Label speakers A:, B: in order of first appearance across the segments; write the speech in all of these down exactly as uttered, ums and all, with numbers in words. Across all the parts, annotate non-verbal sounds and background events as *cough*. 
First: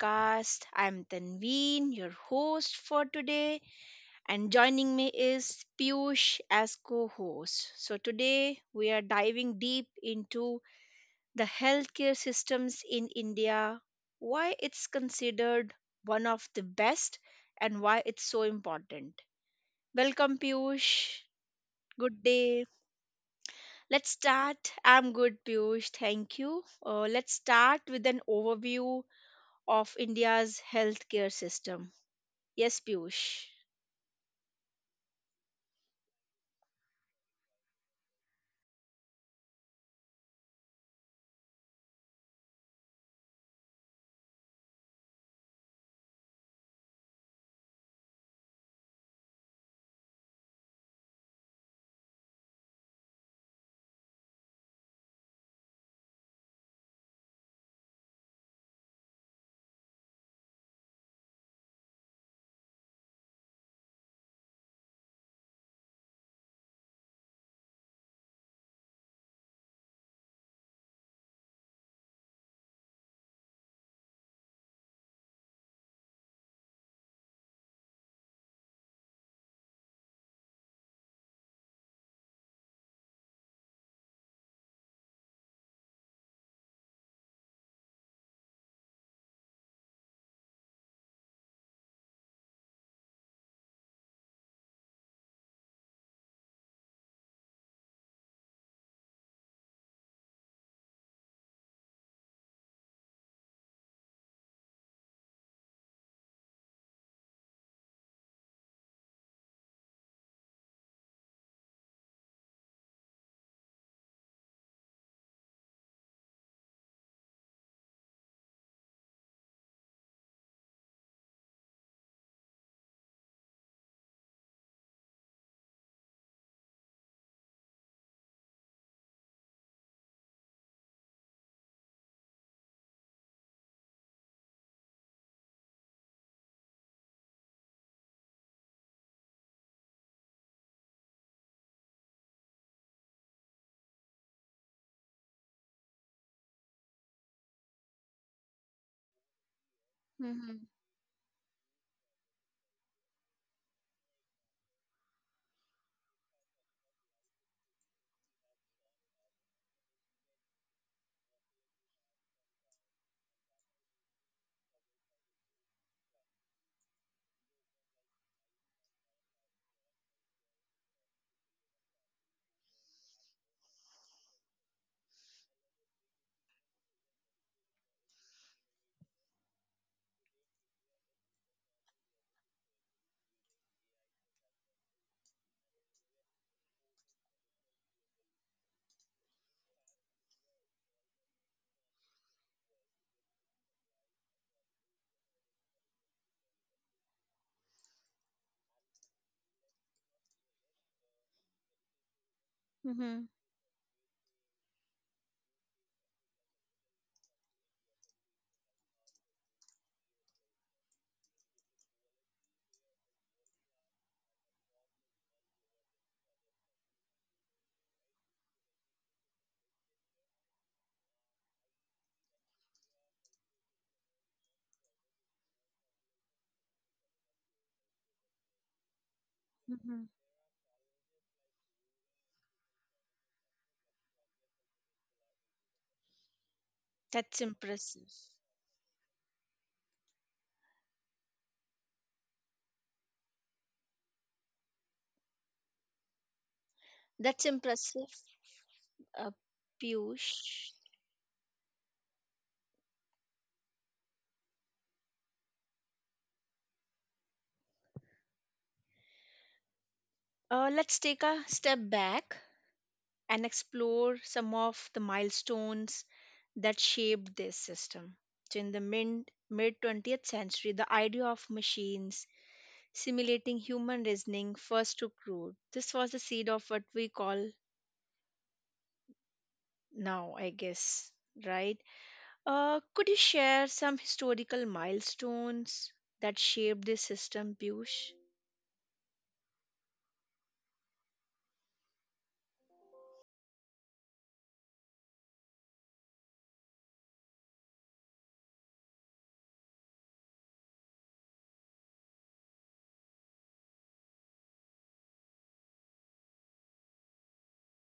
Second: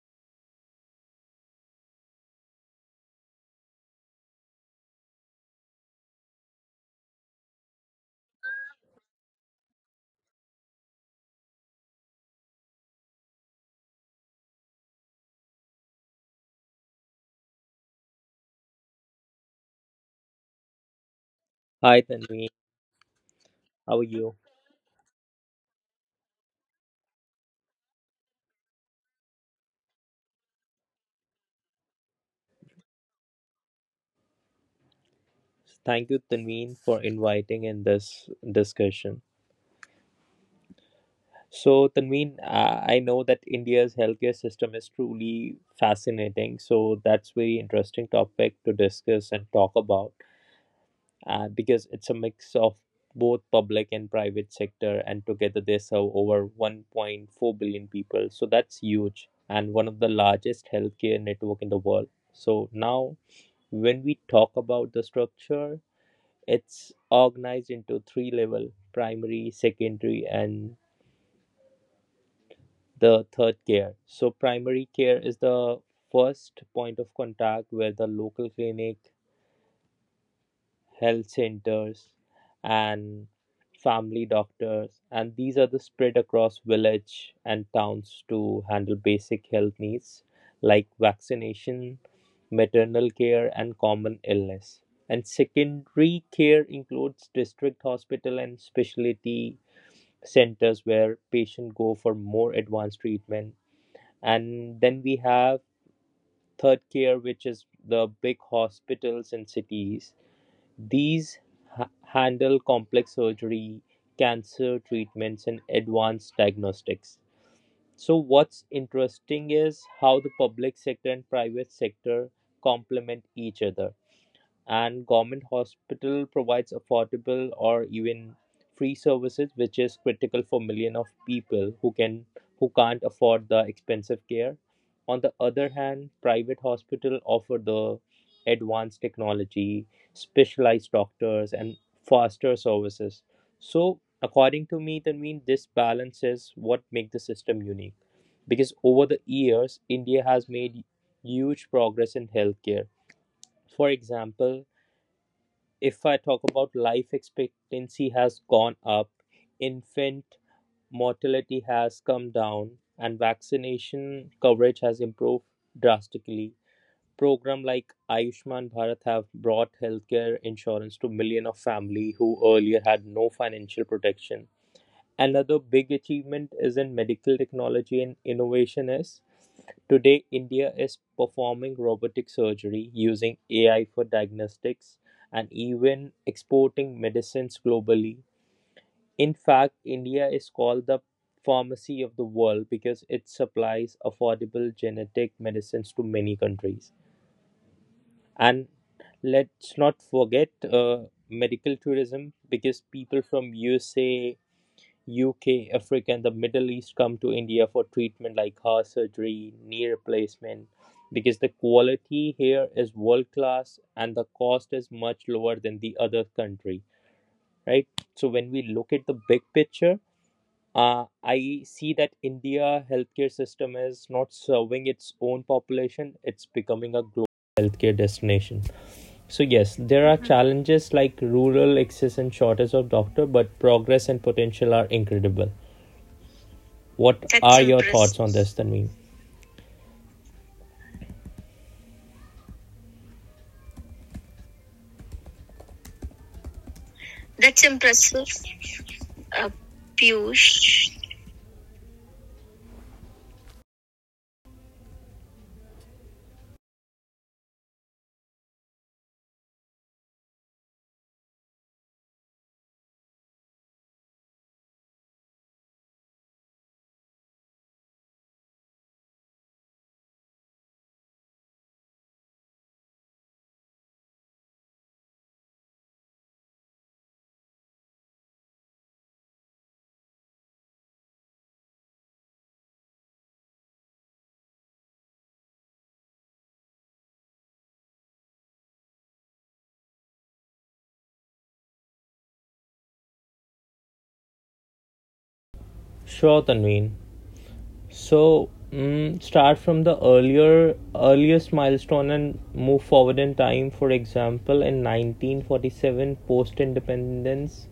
A: podcast. I'm Tanveen, your host for today, and joining me is Piyush as co host. So, today we are diving deep into the healthcare systems in India, why it's considered one of the best, and why it's so important. Welcome, Piyush.
B: Hi
A: Good
B: Tanveen,
A: day.
B: how are
A: Let's
B: you?
A: start. I'm good, Piyush. Thank you. Uh, let's start with an overview of India's healthcare system. Yes, Piyush.
B: Thank you Tanveen for inviting in this discussion. So Tanveen, uh, I know that India's healthcare system is truly fascinating. So that's very interesting topic to discuss and talk about uh, because it's a mix of both public and private sector, and together they serve over one point four billion people. So that's huge and one of the largest healthcare network in the world. So now when we talk about the structure, it's organized into three level: primary, secondary, and the third care. So primary care is the first point of contact where the local clinic, health centers, and family doctors, and these are the spread across village and towns to handle basic health needs like vaccination, maternal care and common illness. And secondary care includes district hospital and specialty centers where patients go for more advanced treatment. And then we have third care which is the big hospitals and cities. These ha- handle complex surgery, cancer treatments and advanced diagnostics. So what's interesting is how the public sector and private sector complement each other, and government hospital provides affordable or even free services which is critical for million of people who can who can't afford the expensive care. On the other hand, private hospital offer the advanced technology, specialized doctors and faster services. So according to me, that mean this balance is what make the system unique, because over the years India has
A: Mm-hmm.
B: made huge progress in healthcare. For example, if I talk about, life expectancy has gone up, infant mortality has come down, and vaccination coverage has improved drastically. Program like Ayushman Bharat have brought healthcare insurance to million of family who earlier had no financial protection. Another big achievement is in medical technology and innovation is today India is performing robotic surgery, using A I for diagnostics and even exporting medicines globally. In fact, India is called the pharmacy of the world because it supplies affordable genetic medicines to many countries. And let's not forget uh, medical tourism, because
A: Mm-hmm.
B: people from U S A, U K, Africa, and the Middle East come to India for treatment like heart surgery, knee replacement, because the quality here is world class and the cost is much lower than the other country, right? So when we look at the big picture, uh, I see that India healthcare system is not serving its own population; it's becoming a global healthcare destination. So yes,
A: Mm-hmm.
B: there are challenges like rural access and shortage of doctor, but progress and potential are incredible.
A: That's
B: What That's are
A: impressive.
B: your impressive. Thoughts on this, Tanveen?
A: That's
B: That's
A: impressive,
B: impressive.
A: uh,
B: Uh,
A: Piyush.
B: Piyush.
A: Uh, let's take a step back and explore some of the milestones that shaped this system. So, in the mid mid twentieth century, the idea of machines simulating human reasoning first took root. This was the seed of what we call now, I guess, right? Uh, could you share some historical milestones that shaped this system, Piyush?
B: Sure, Tanveen. So, mm, start from the earlier earliest milestone and move forward in time. For example, in nineteen forty-seven, post independence,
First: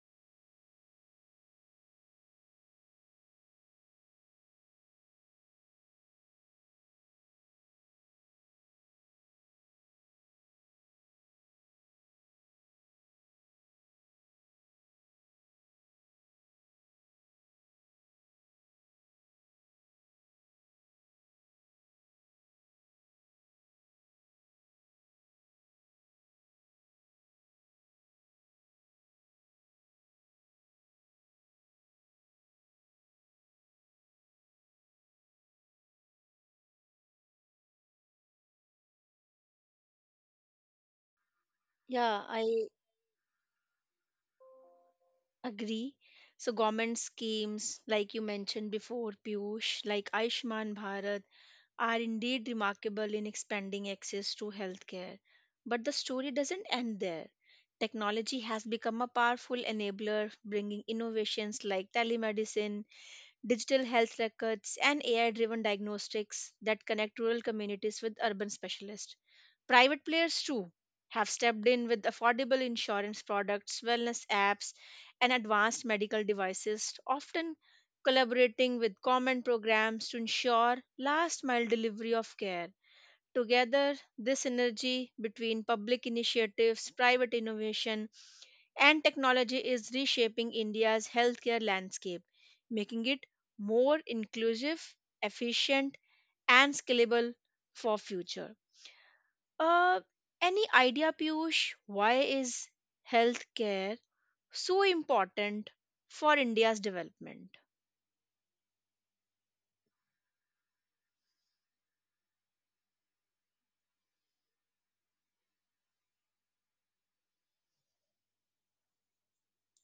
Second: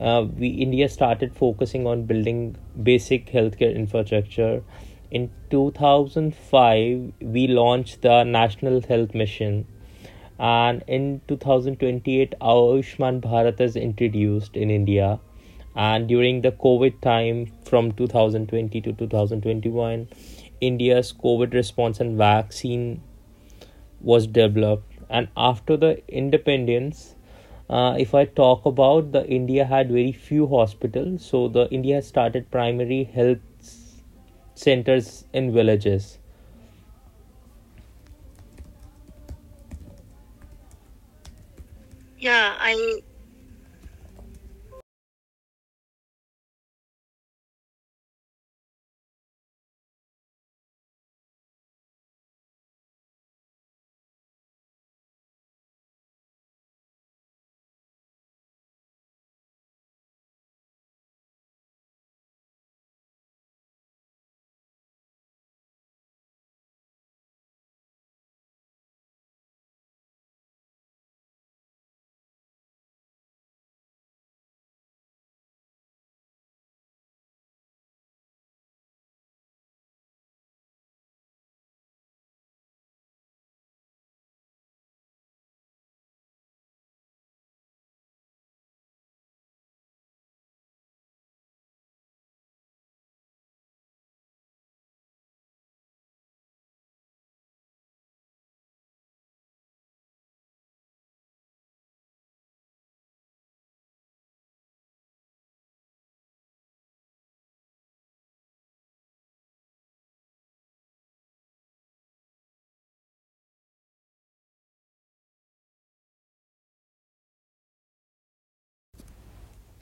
B: uh, we India started focusing on building basic healthcare infrastructure. In two thousand five, we launched the National Health Mission, and in two thousand twenty-eight, Ayushman Bharat is introduced in India. And during the COVID time from two thousand twenty to two thousand twenty-one, India's COVID response and vaccine was developed. And after the independence uh, if I talk about the india had very few hospitals, so the india started primary health centers in villages.
A: Yeah,
B: Yeah,
A: I
B: I
A: agree. So, government schemes, like you mentioned before, Piyush, like Ayushman Bharat, are indeed remarkable in expanding access to healthcare. But the story doesn't end there. Technology has become a powerful enabler, bringing innovations like telemedicine, digital health records, and A I driven diagnostics that connect rural communities with urban specialists. Private players, too, have stepped in with affordable insurance products, wellness apps, and advanced medical devices, often collaborating with common programs to ensure last mile delivery of care. Together, this synergy between public initiatives, private innovation, and technology is reshaping India's healthcare landscape, making it more inclusive, efficient, and scalable for future. Uh, any idea, Piyush? Why is healthcare so important for India's development?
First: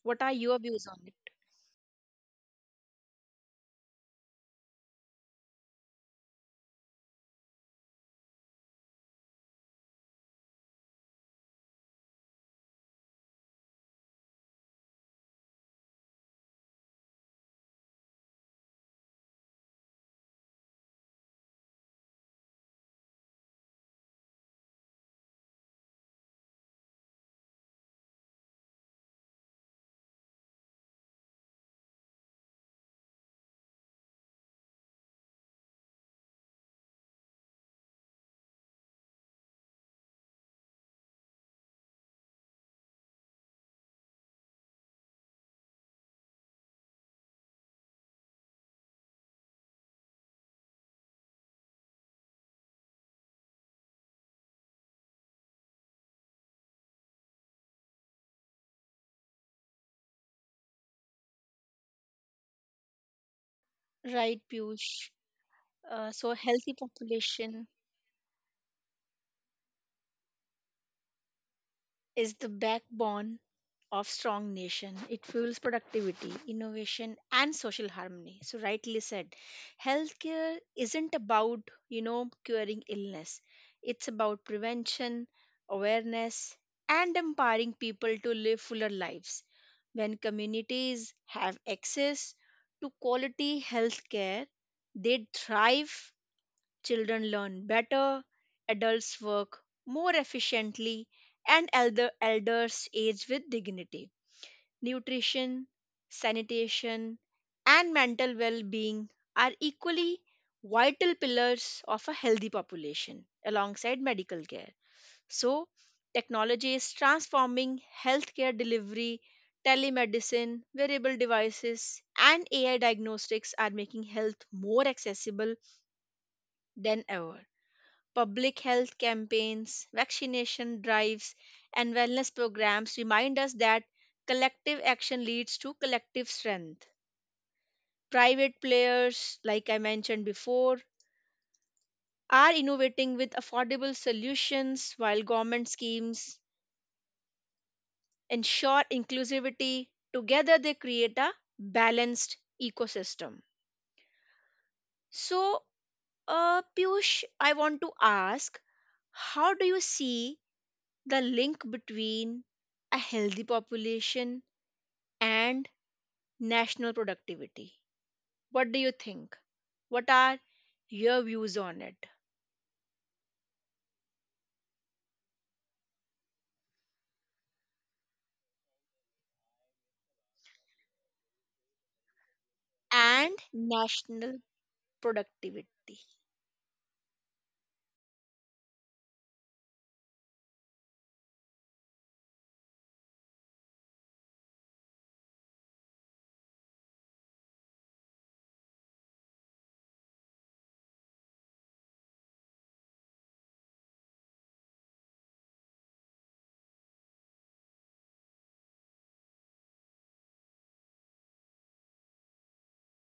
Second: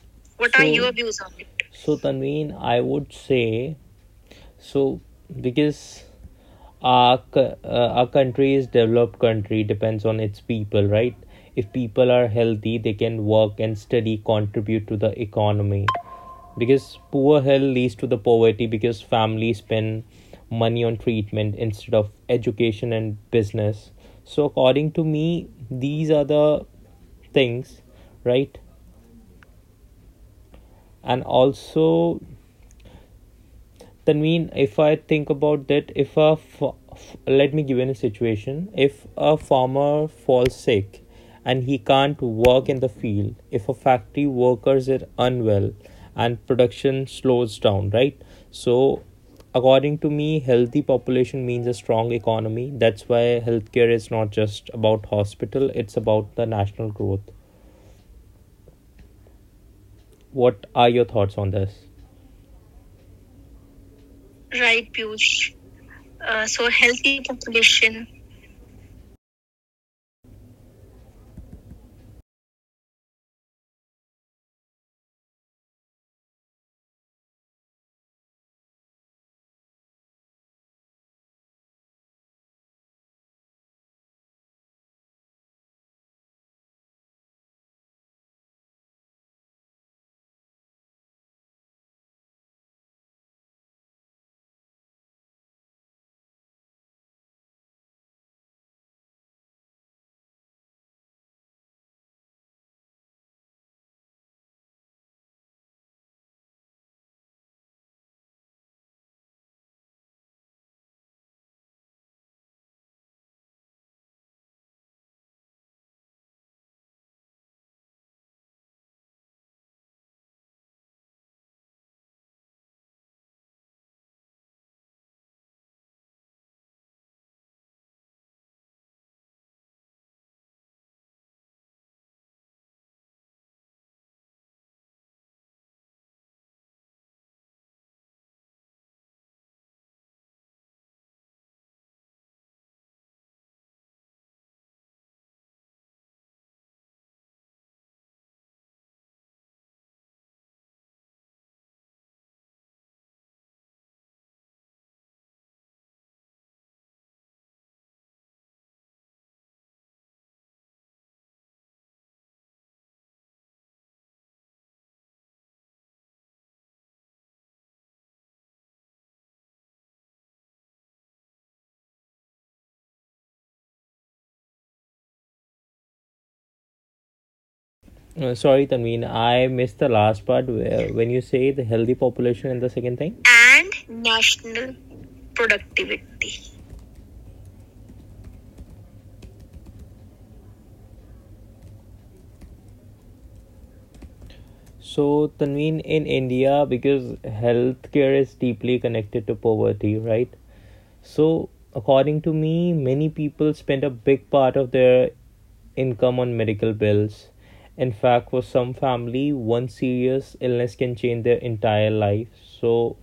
A: What are
B: What
A: your
B: so, are So-
A: views
B: your
A: on
B: views on it? So Tanveen, I would say, so because our co- uh, our country is developed country depends on its people, right? If people are healthy, they can work and study, contribute to the economy. Because poor health leads to the poverty, because families spend money on treatment instead of education and business. So according to me, these are the things, right? And also Tanveen, if I think about that, if a f- f- let me give you a situation, if a farmer falls sick and he can't work in the field, if a factory workers are unwell and production slows down, right? So, according to me, healthy population means a strong economy. That's why healthcare is not just about hospital; it's about the national growth. What are your thoughts on this?
A: it? Right,
B: Right,
A: Piyush.
B: Piyush.
A: Uh, so
B: Uh,
A: healthy
B: so healthy
A: population
B: population.
A: is the backbone of strong nation. It fuels productivity, innovation, and social harmony. So rightly said, healthcare isn't about, you know, curing illness. It's about prevention, awareness, and empowering people to live fuller lives. When communities have access to quality healthcare, they thrive. Children learn better, adults work more efficiently, and elder, elders age with dignity. Nutrition, sanitation, and mental well being are equally vital pillars of a healthy population alongside medical care. So, technology is transforming healthcare delivery. Telemedicine, wearable devices, and A I diagnostics are making health more accessible than ever. Public health campaigns, vaccination drives, and wellness programs remind us that collective action leads to collective strength. Private players, like I mentioned before, are innovating with affordable solutions while government schemes ensure inclusivity. Together, they create a balanced ecosystem. So, uh, Piyush, I want to ask how do you see the link between a healthy population and national productivity. What do you think? What are your views on it?
B: Uh, sorry, Tanveen, I missed the last part where, when you say the healthy population and the second thing.
A: And
B: And
A: national
B: national
A: productivity.
B: productivity. So, Tanveen, in India, because healthcare is deeply connected to poverty, right? So, according to me, many people spend a big part of their income on medical bills. In fact, for some family, one serious illness can change their entire life. So,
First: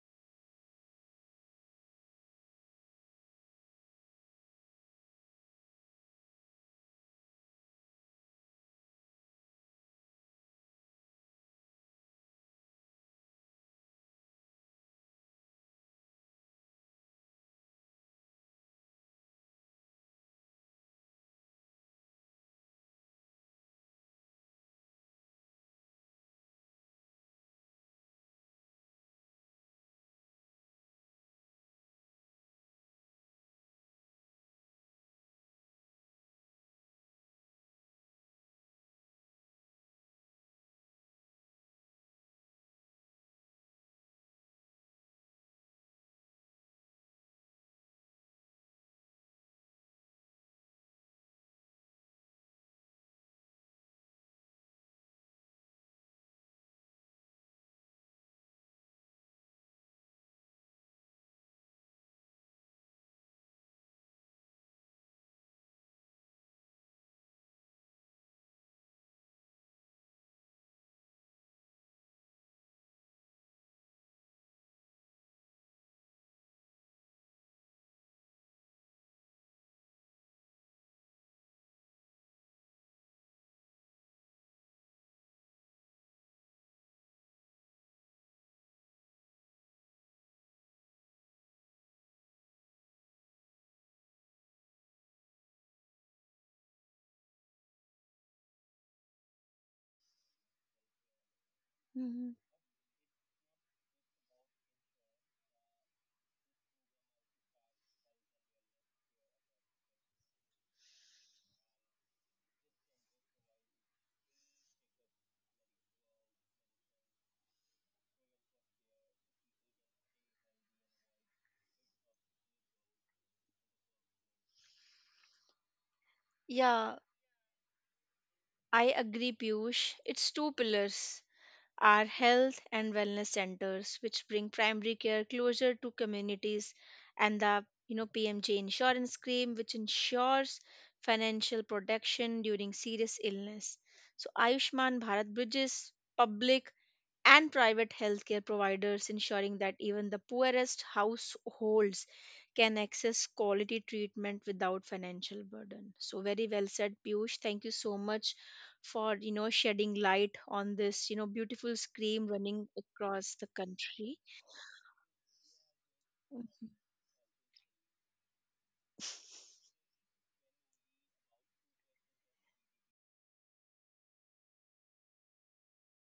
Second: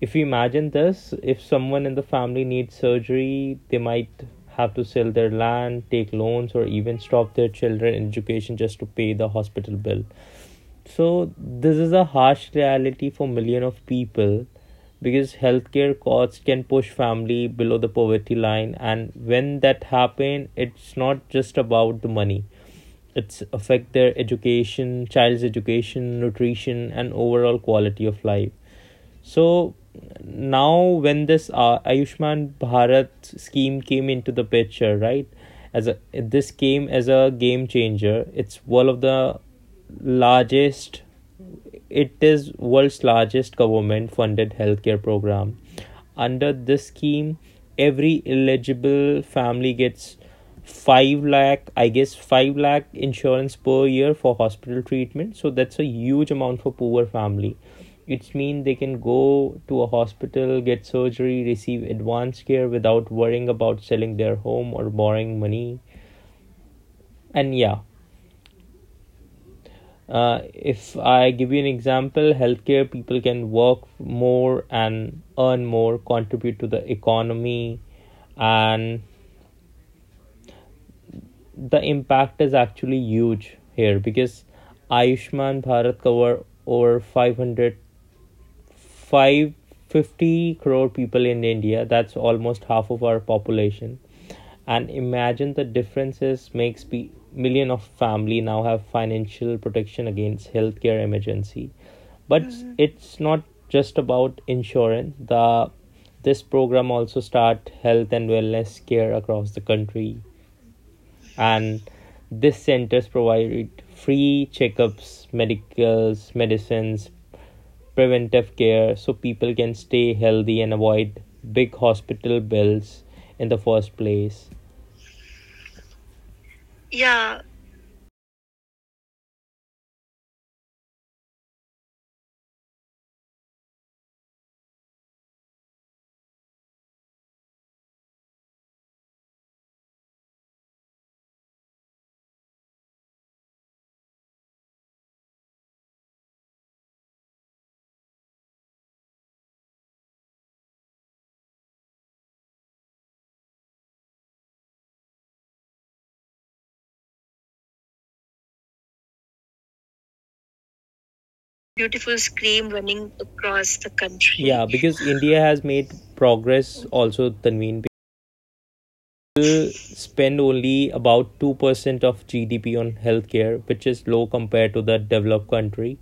B: if you imagine this, if someone in the family needs surgery, they might have to sell their land, take loans, or even stop their children education just to pay the hospital bill. So this is a harsh reality for million of people, because healthcare costs can push family below the poverty line. And when that happen, it's not just about the money, it's affect their education, child's education, nutrition and overall quality of life. So now, when this uh, Ayushman Bharat scheme came into the picture, right? As a this came as a game changer. It's one of the largest. It is world's largest government-funded healthcare program. Under this scheme, every eligible family gets 5 lakh, I guess 5 lakh insurance per year for hospital treatment. So that's a huge amount for poor family. It's mean they can go to a hospital, get surgery, receive advanced care without worrying about selling their home or borrowing money. And yeah, uh, if I give you an example, healthcare people can work more and earn more, contribute to the economy. And the impact is actually huge here, because Ayushman Bharat cover over 500 550 crore people in India, that's almost half of our population. And imagine the differences makes pe- million of family now have financial protection against healthcare emergency.
A: Mhm.
B: But mm-hmm. it's not just about insurance, the this program also start health and wellness care across the country. And these centers provide free checkups, medicals medicines, preventive care, so people can stay healthy and avoid big hospital bills in the first place.
A: Yeah,
B: Yeah,
A: I agree, Piyush. It's two pillars are health and wellness centers which bring primary care closer to communities, and the, you know, P M J insurance scheme which ensures financial protection during serious illness. So Ayushman Bharat bridges public and private healthcare providers, ensuring that even the poorest households can access quality treatment without financial burden. So very well said, Piyush. Thank you so much for, you know, shedding light on this, you know, beautiful
B: beautiful
A: scheme running
B: scream running
A: across the
B: across the
A: country.
B: country. Yeah, because india has made progress also tanveen, people spend only about two percent of gdp on healthcare, which is low compared to the developed country.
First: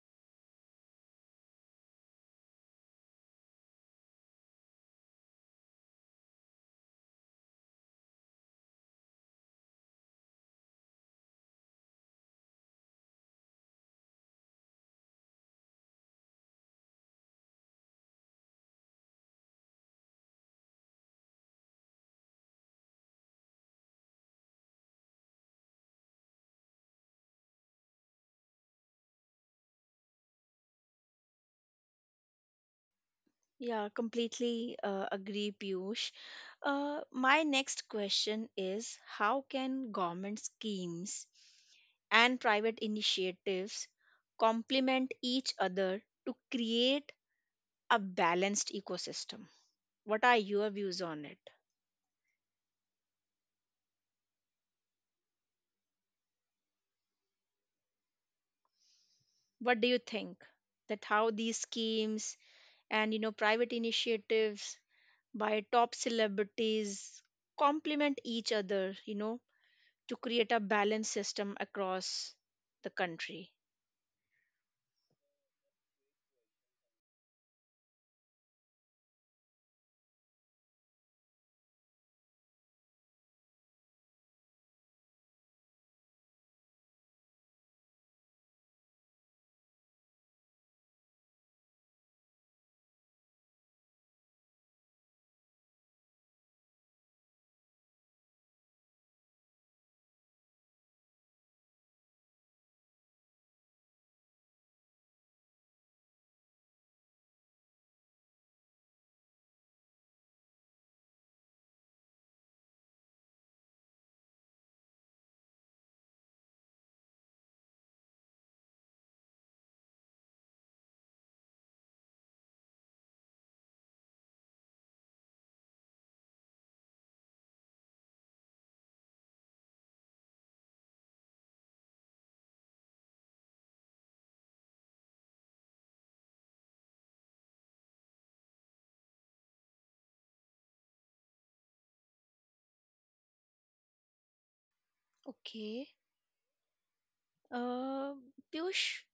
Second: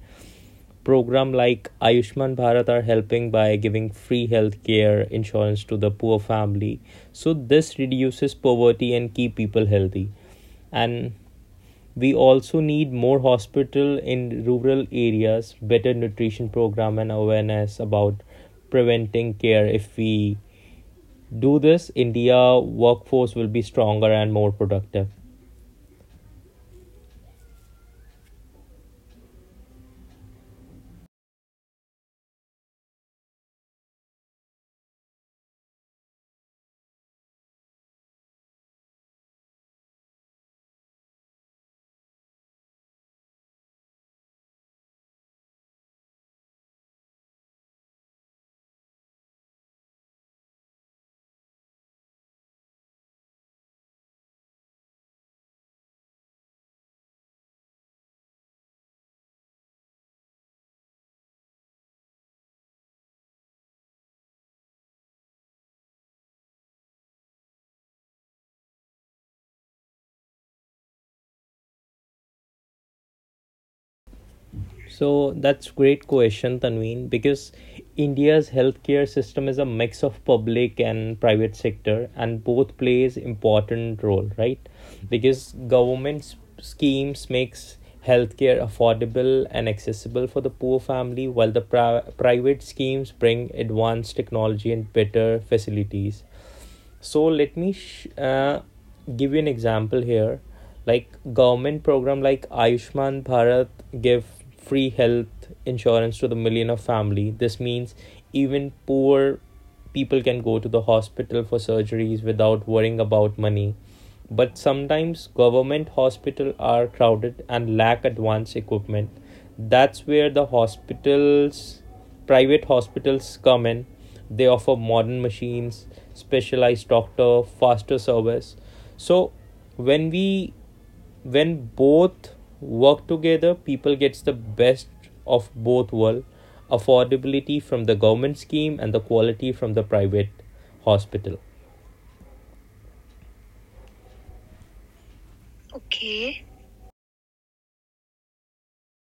B: Program like Ayushman Bharat are helping by giving free healthcare insurance to the poor family. So this reduces poverty and keep people healthy. And we also need more hospital in rural areas, better nutrition program and awareness about preventing care. If we do this, India workforce will be stronger and more productive.
A: Yeah, completely uh, agree, Piyush. Uh, my next question is how can government schemes and private initiatives complement each other to create a balanced ecosystem? What are your views on it? What do you think that how these schemes and, you know, private initiatives by top celebrities complement each other, you know, to create a balanced system across the country.
B: So that's great question, Tanveen, because India's healthcare system is a mix of public and private sector, and both plays important role, right? Because government schemes makes healthcare affordable and accessible for the poor family, while the pri- private schemes bring advanced technology and better facilities. So let me sh- uh, give you an example here, like government program like ayushman bharat give free health insurance to the million of family. This means even poor people can go to the hospital for surgeries without worrying about money. But sometimes government hospitals are crowded and lack advanced equipment. That's where the hospitals private hospitals come in. They offer modern machines, specialized doctor, faster service. So when we when both work together, people gets the best of both world: affordability from the government scheme and the quality from the private hospital.
A: Okay.
B: Okay.
A: Uh, Piyush,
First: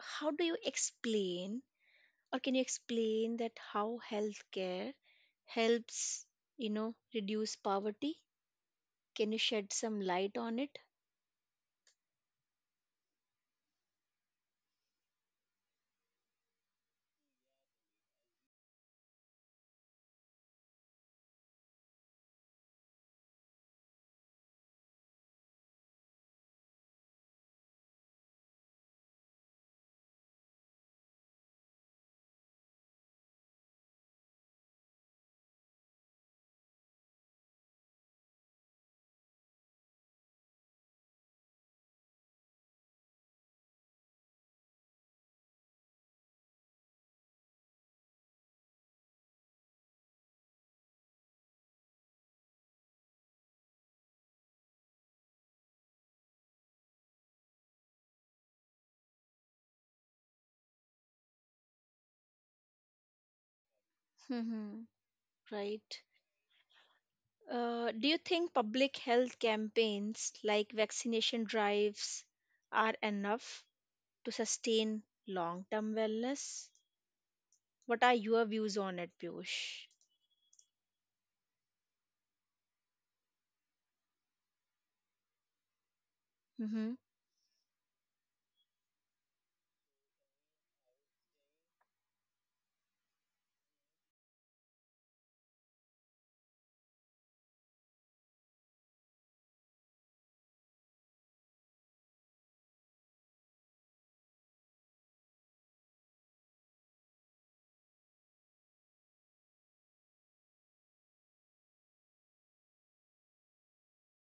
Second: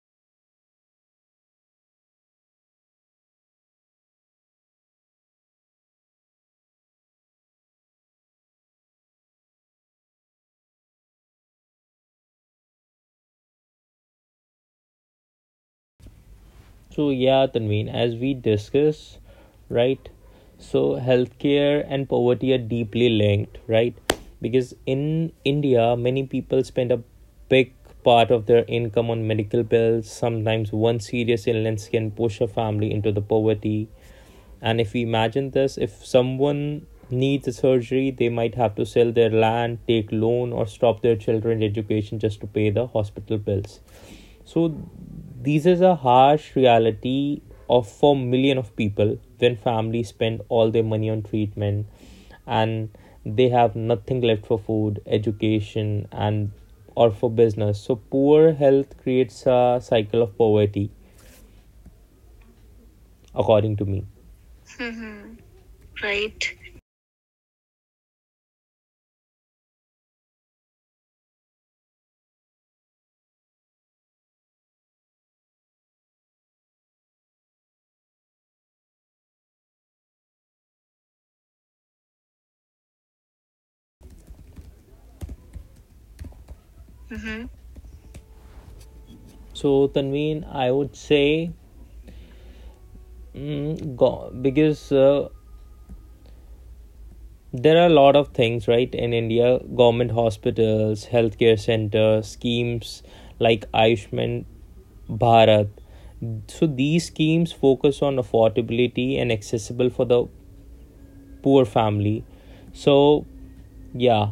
A: how do you explain, or can you explain that how healthcare helps, you know, reduce poverty? Can you shed some light on it?
B: So yeah, Tanveen, as we discuss, right? So healthcare and poverty are deeply linked, right? Because in India, many people spend a big part of their income on medical bills. Sometimes one serious illness can push a family into the poverty. And if we imagine this, if someone needs a surgery, they might have to sell their land, take loan, or stop their children's education just to pay the hospital bills. So these is a harsh reality of for million of people. When families spend all their money on treatment and they have nothing left for food, education and or for business, so poor health creates a cycle of poverty according to me.
A: Hmm. Right.
B: Right.
A: Uh, do you think public health campaigns like vaccination drives are enough to sustain long-term wellness? What are your views on it, Piyush?
B: So Tanveen, I would say, mm, go, because uh, there are a lot of things right in india, government hospitals, healthcare centers, schemes like ayushman bharat. So these schemes focus on affordability and accessible for the poor family. So yeah,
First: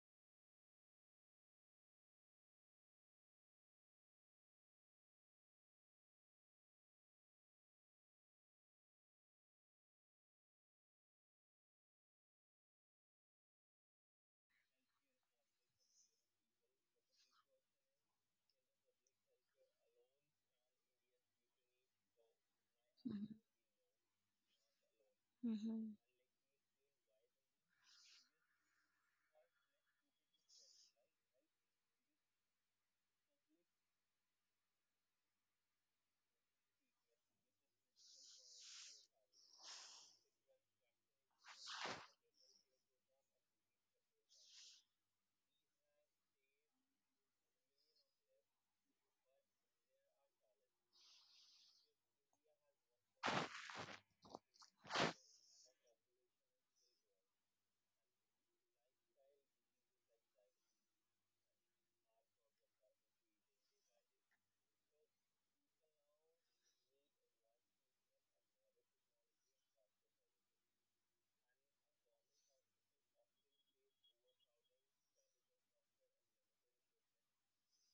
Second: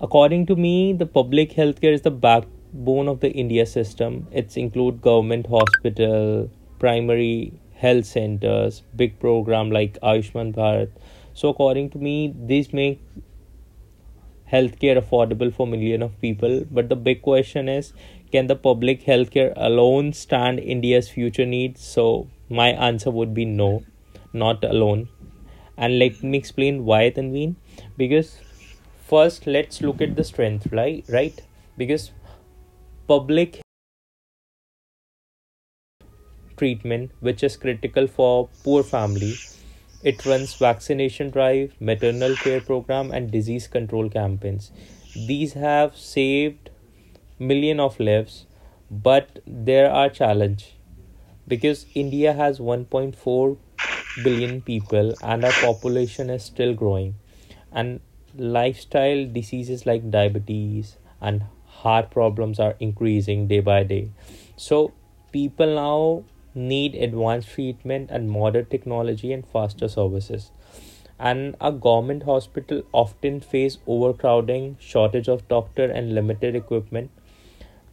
B: according to me, the public healthcare is the backbone of the india system. It's include government hospital, primary health centers, big program like ayushman bharat. So according to me, these make healthcare affordable for million of people. But the big question is, can the public healthcare alone stand india's future needs? So my answer would be no, not alone.
A: Mhm,
B: And let me explain why tanveen, because first let's look at the strength, right right, because public treatment which is critical for poor families. It runs vaccination drive, maternal care program and disease control campaigns. These have saved million of lives, but there are challenge because India has one point four billion people and our population is still growing, and lifestyle diseases like diabetes and heart problems are increasing day by day. So people now need advanced treatment and modern technology and faster services, and a government hospital often face overcrowding, shortage of doctor and limited equipment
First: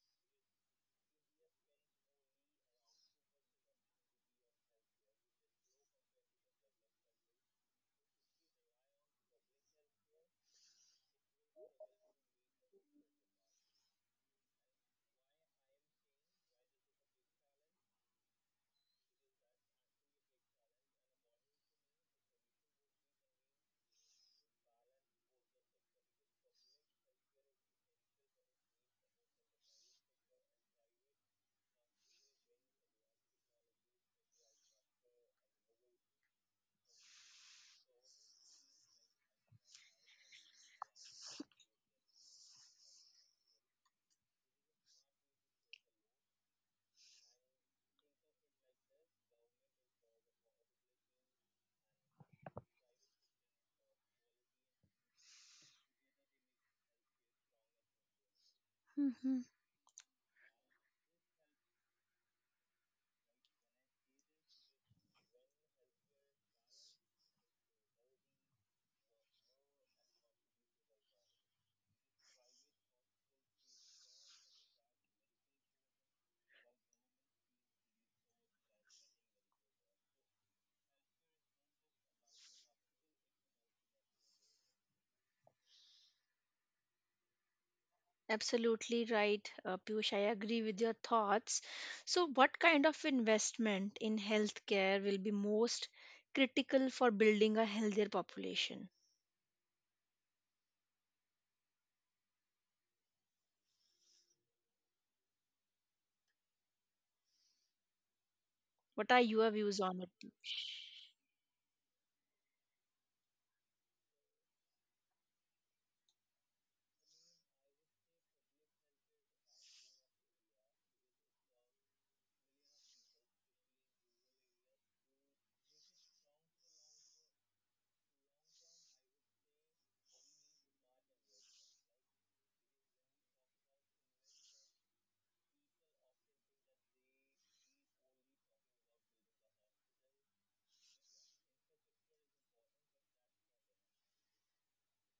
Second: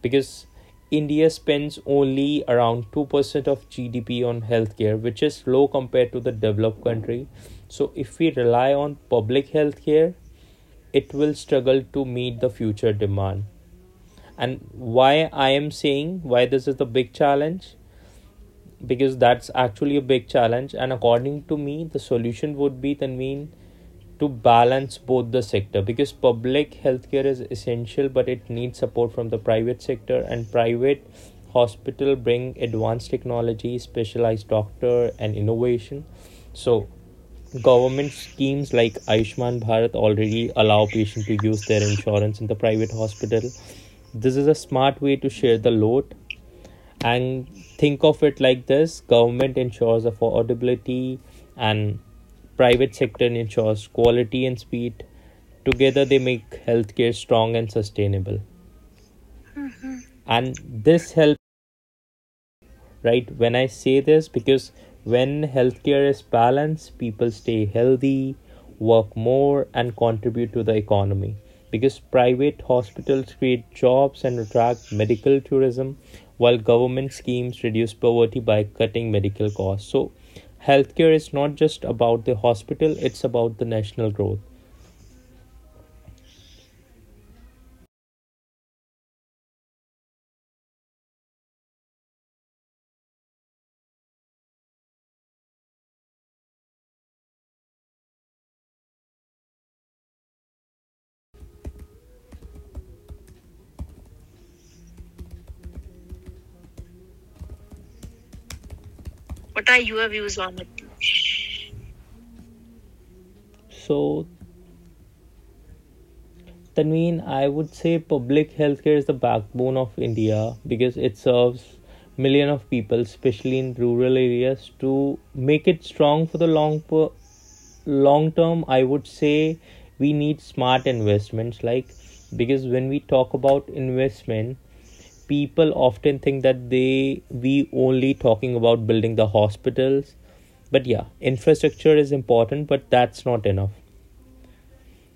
B: because India spends only around two percent of G D P on healthcare, which is low compared to the developed country. So, if we rely on public healthcare, it will struggle to meet the future demand. And why I am saying why this is the big challenge, because that's actually a big challenge. And according to me, the solution would be, Tanveen, to balance both the sector, because public healthcare is essential but it needs support from the private sector, and private hospital bring advanced technology, specialized doctor and innovation. So government schemes like Aishman Bharat already allow patients to use their insurance in the private hospital. This is a smart way to share the load. And think of it like this: government ensures affordability and private sector ensures quality and speed. Together they make healthcare strong and sustainable,
A: mhm.
B: and this helps, right? When I say this, because when healthcare is balanced, people stay healthy, work more and contribute to the economy, because private hospitals create jobs and attract medical tourism, while government schemes reduce poverty by cutting medical costs. So healthcare is not just about the hospital, it's about the national growth.
A: Absolutely right, uh, Piyush. I agree with your thoughts. So, what kind of investment in healthcare will be most critical for building a healthier population? What are your
B: What
A: views
B: are
A: on it?
B: your views on it? So Tanveen, I would say public healthcare is the backbone of India because it serves million of people, especially in rural areas. To make it strong for the long per- long term, I would say we need smart investments. Like, because when we talk about investment, people often think that they we only talking about building the hospitals, but yeah, infrastructure is important, but that's not enough.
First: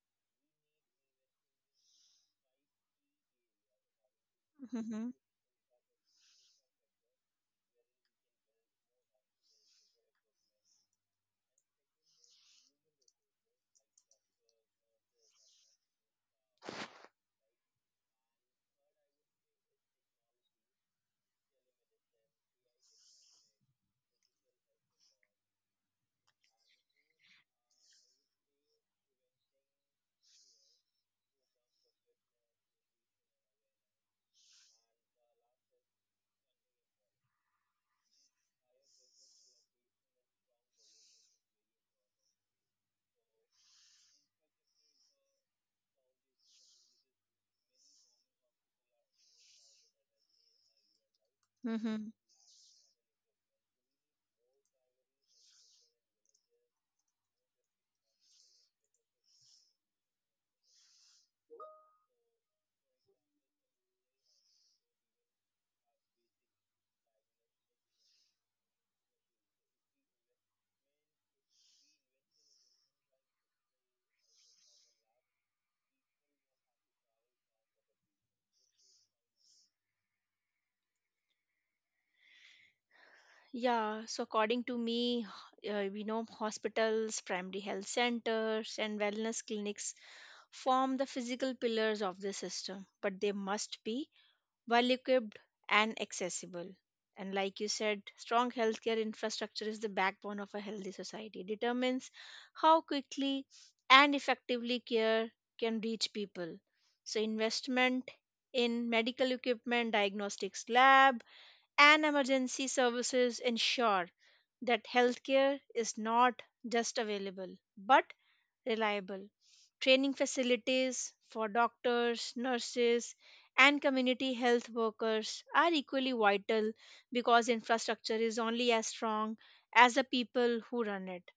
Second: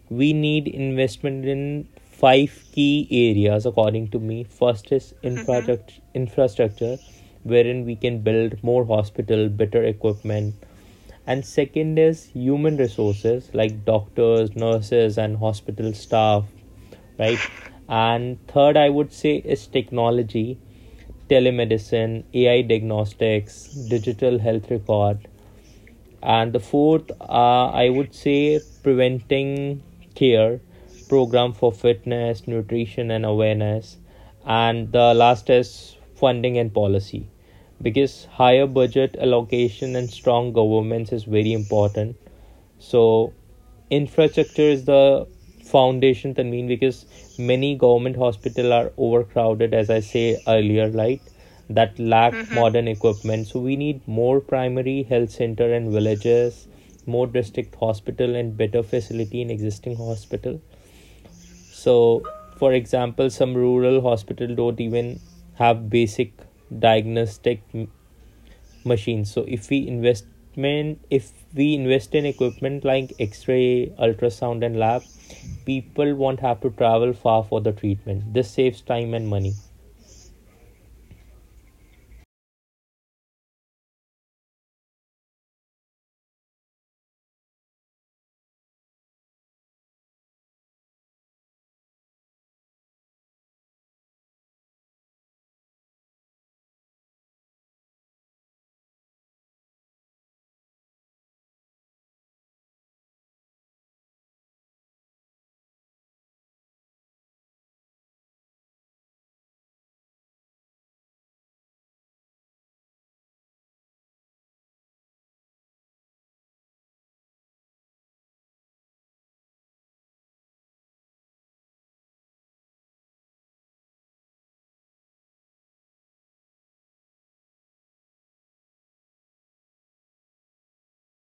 B: We need investment in five key areas according to me. First
A: Mm-hmm.
B: is infrastructure, mm-hmm. infrastructure wherein we can build more hospital, better equipment. And second is human resources like doctors, nurses and hospital staff, right? And third I would say is technology, telemedicine, AI diagnostics, digital health record. And the fourth, uh, I would say preventing care, program for fitness, nutrition and awareness. And the last is funding and policy, because higher budget allocation and strong governments is very important. So, infrastructure is the foundation, Tanveen, because many government hospital are overcrowded, as I say earlier, right? That
A: Mm-hmm.
B: lack mm-hmm. modern equipment. So we need more primary health center and villages, more district hospital and better facility in existing hospital. So, for example, some rural hospital don't even have basic diagnostic machines. So if we investment if we invest in equipment like x-ray, ultrasound and lab, people won't have to travel far for the treatment. This saves time and money.
A: Yeah, so according to me, h- uh, we know hospitals, primary health centers, and wellness clinics form the physical pillars of the system, but they must be well equipped and accessible. And like you said, strong healthcare infrastructure is the backbone of a healthy society. It determines how quickly and effectively care can reach people. So, investment in medical equipment, diagnostics lab, and emergency services ensure that healthcare is not just available but reliable. Training facilities for doctors, nurses, and community health workers are equally vital because infrastructure is only as strong as the people who run it.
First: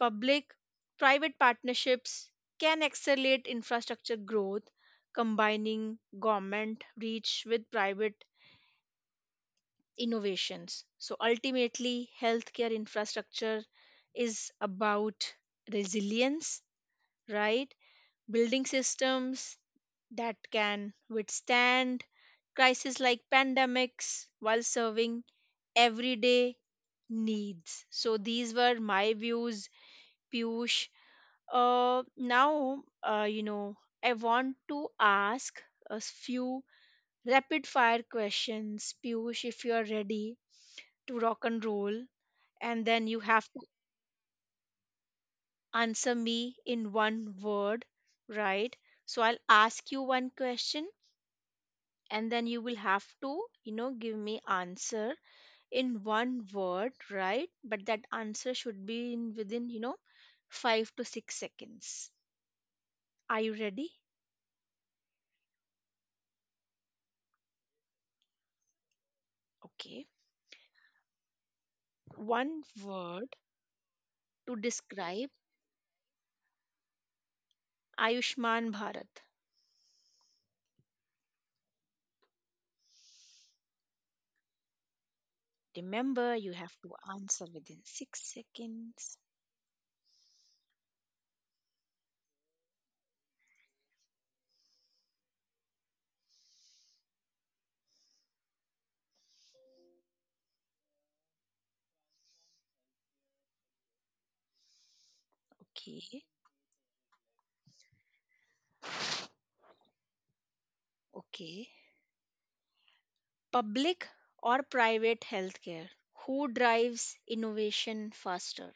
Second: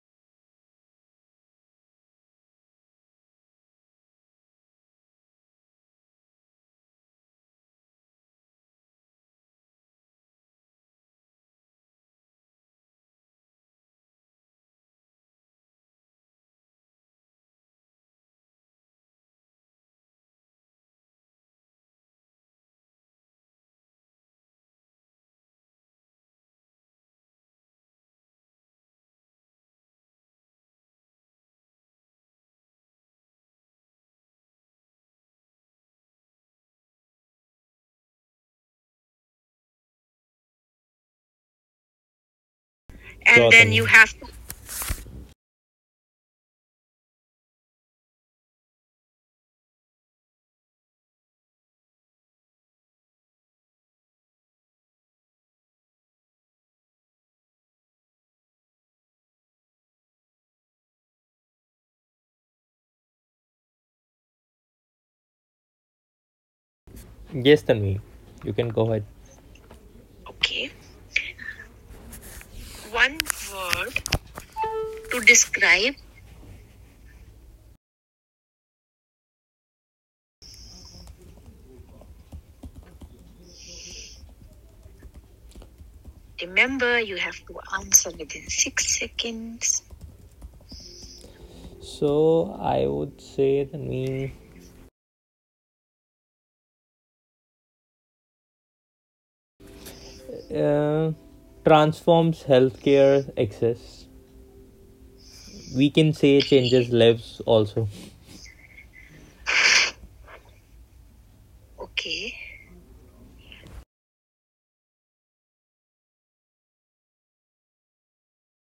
A: Public private partnerships can accelerate infrastructure growth, combining government reach with private innovations. So ultimately, healthcare infrastructure is about resilience, right? Building systems that can withstand crises like pandemics while serving everyday needs. So these were my views, Piyush. Uh, now, uh, you know, I want to ask a s- few rapid fire questions, Piyush, if you are ready to rock and roll, and then you
B: And
A: have
B: Sure,
A: to
B: then Tanvi. You have to...
A: answer me in one word, right? So I'll ask you one question and then you will have to, you know, give me answer in one word, right? But that answer should be in within, you know, five to six seconds. Are you ready?
B: Yes, Tanvi, you can go ahead.
A: Okay.
B: Okay.
A: One
B: One
A: word
B: word
A: to
B: to
A: describe
B: describe.
A: Ayushman Bharat. Remember, you have to
B: Remember, you
A: answer
B: have to
A: within
B: answer
A: six
B: within six
A: seconds.
B: seconds. So I would say that mean uh, transforms healthcare access. We can
A: Okay.
B: say changes lives also.
A: Okay.
B: Okay.
A: Public or private healthcare, who drives innovation faster?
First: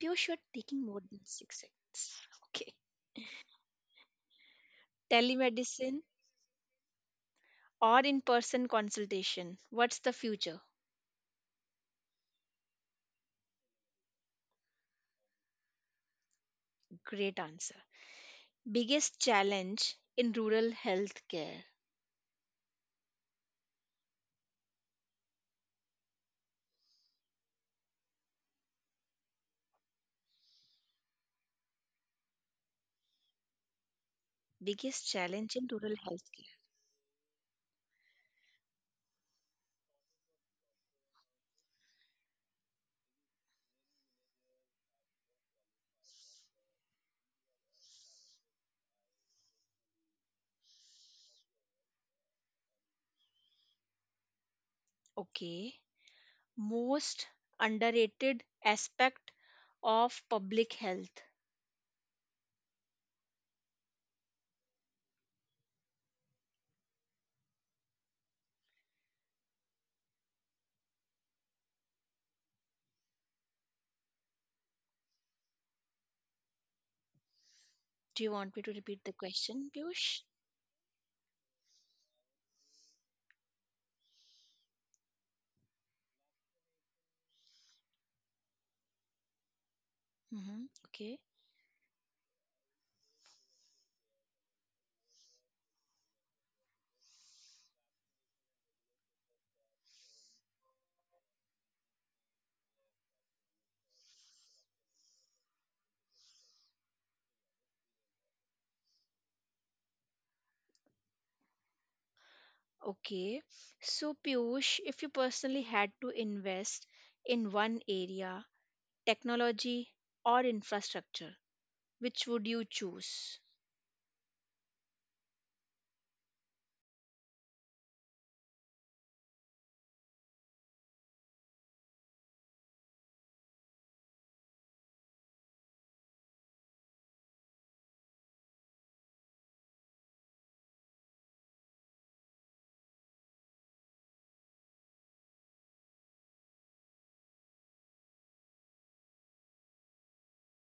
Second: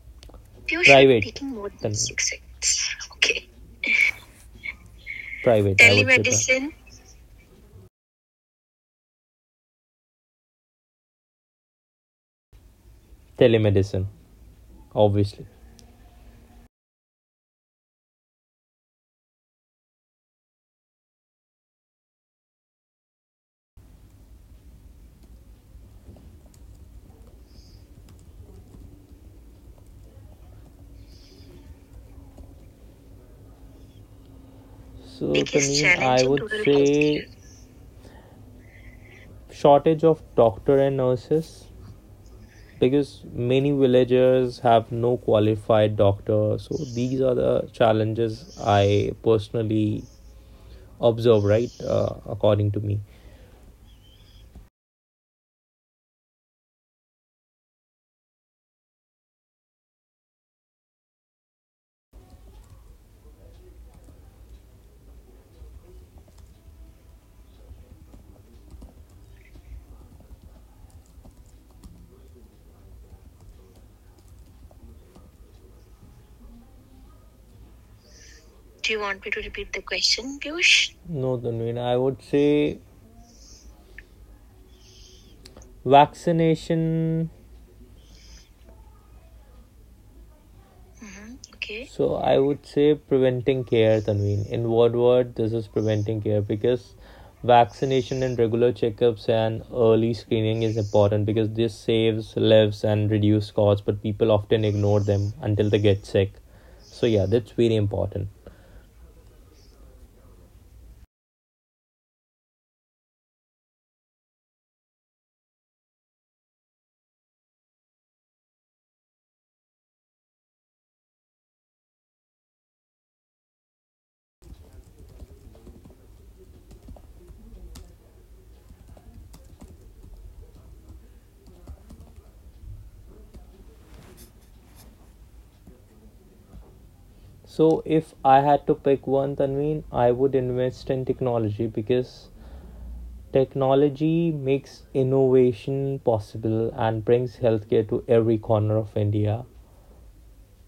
A: You should
B: You
A: taking more
B: Private.
A: than
B: Taking
A: six
B: more than
A: seconds.
B: six
A: *laughs* Okay.
B: eggs. Okay. Private.
A: Telemedicine
B: Telemedicine.
A: or in person consultation? What's the future?
B: Telemedicine, obviously.
A: Great answer. Biggest challenge in rural healthcare. Biggest
B: So
A: challenge in
B: Biggest
A: rural
B: Tanveen, I would
A: healthcare.
B: say shortage of doctor and nurses, because many villagers have no qualified doctor. So these are the challenges I personally observe. Right, uh, according to me.
A: Okay. Most underrated aspect of public health. Do you want me to
B: Do
A: repeat
B: you
A: the
B: want me to
A: question,
B: repeat the
A: Piyush?
B: question, Piyush? No, Tanveen, I would say vaccination.
A: Mm-hmm. Okay.
B: Mm-hmm. Okay. So I would say preventing care, Tanveen. In what word this is preventing care, because vaccination and regular checkups and early screening is important, because this saves lives and reduce costs, but people often ignore them until they get sick. So yeah, that's very important.
A: Okay. So, Piyush, if you personally had to invest in one area, technology or infrastructure, which would you choose?
B: So if I had to pick one, Tanveen, I would invest in technology, because technology makes innovation possible and brings healthcare to every corner of India,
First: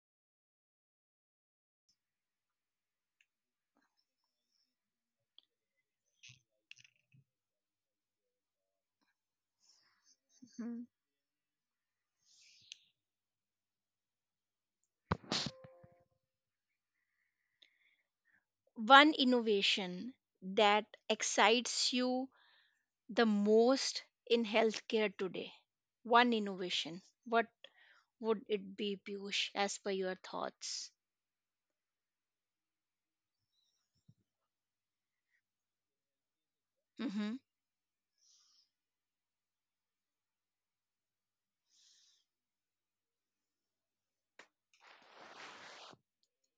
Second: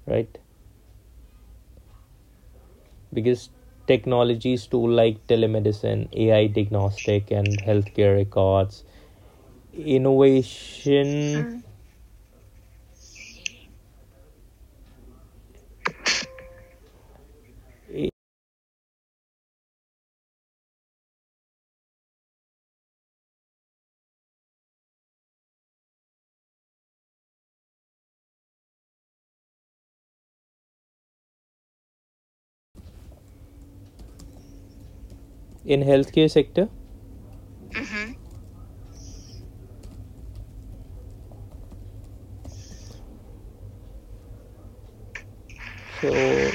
B: right? Because technologies too like telemedicine, A I diagnostic, and healthcare records,
A: Mm.
B: innovation
A: One innovation that excites you the most in healthcare today? One innovation. What would it be, Piyush, as per your thoughts?
B: in healthcare sector.
A: Hmm.
B: So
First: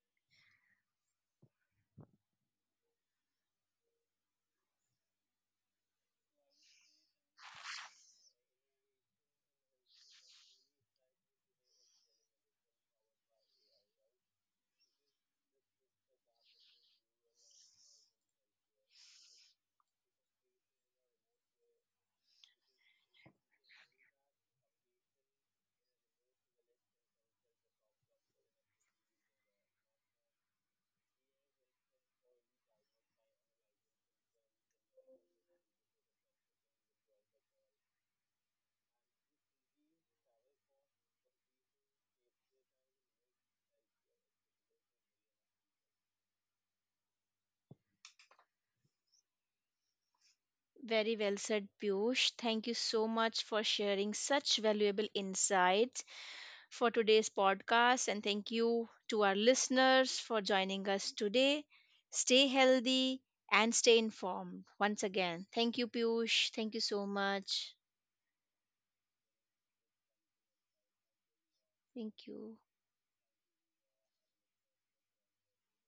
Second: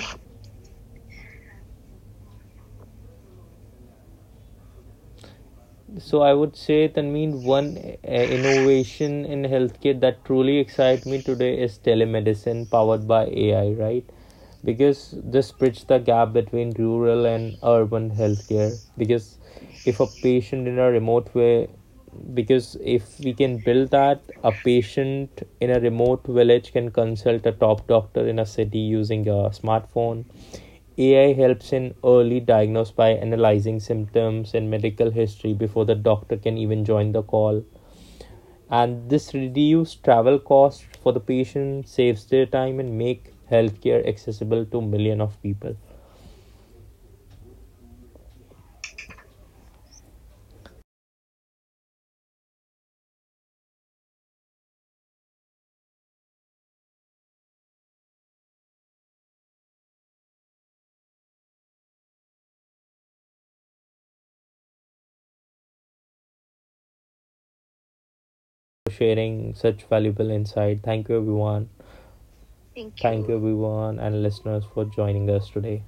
B: So I would say, Tanmeen, one uh, innovation in healthcare that truly excites me today is telemedicine powered by A I, right? Because this bridges the gap between rural and urban healthcare. Because if a patient in a remote way, because if we can build that, a patient in a remote village can consult a top doctor in a city using a smartphone. A I helps in early diagnosis by analyzing symptoms and medical history before the doctor can even join the call. And this reduces travel costs for the patient, saves their time, and make healthcare accessible to million of people.
A: Very well said, Piyush. Thank you so much for sharing such valuable insights for today's podcast. And thank you to our listeners for joining us today. Stay healthy and stay informed. Once again, thank you, Piyush. Thank you so much.
B: For sharing such valuable insight, thank you everyone.
A: Thank you.
B: Thank you. Thank you everyone and listeners for joining us today.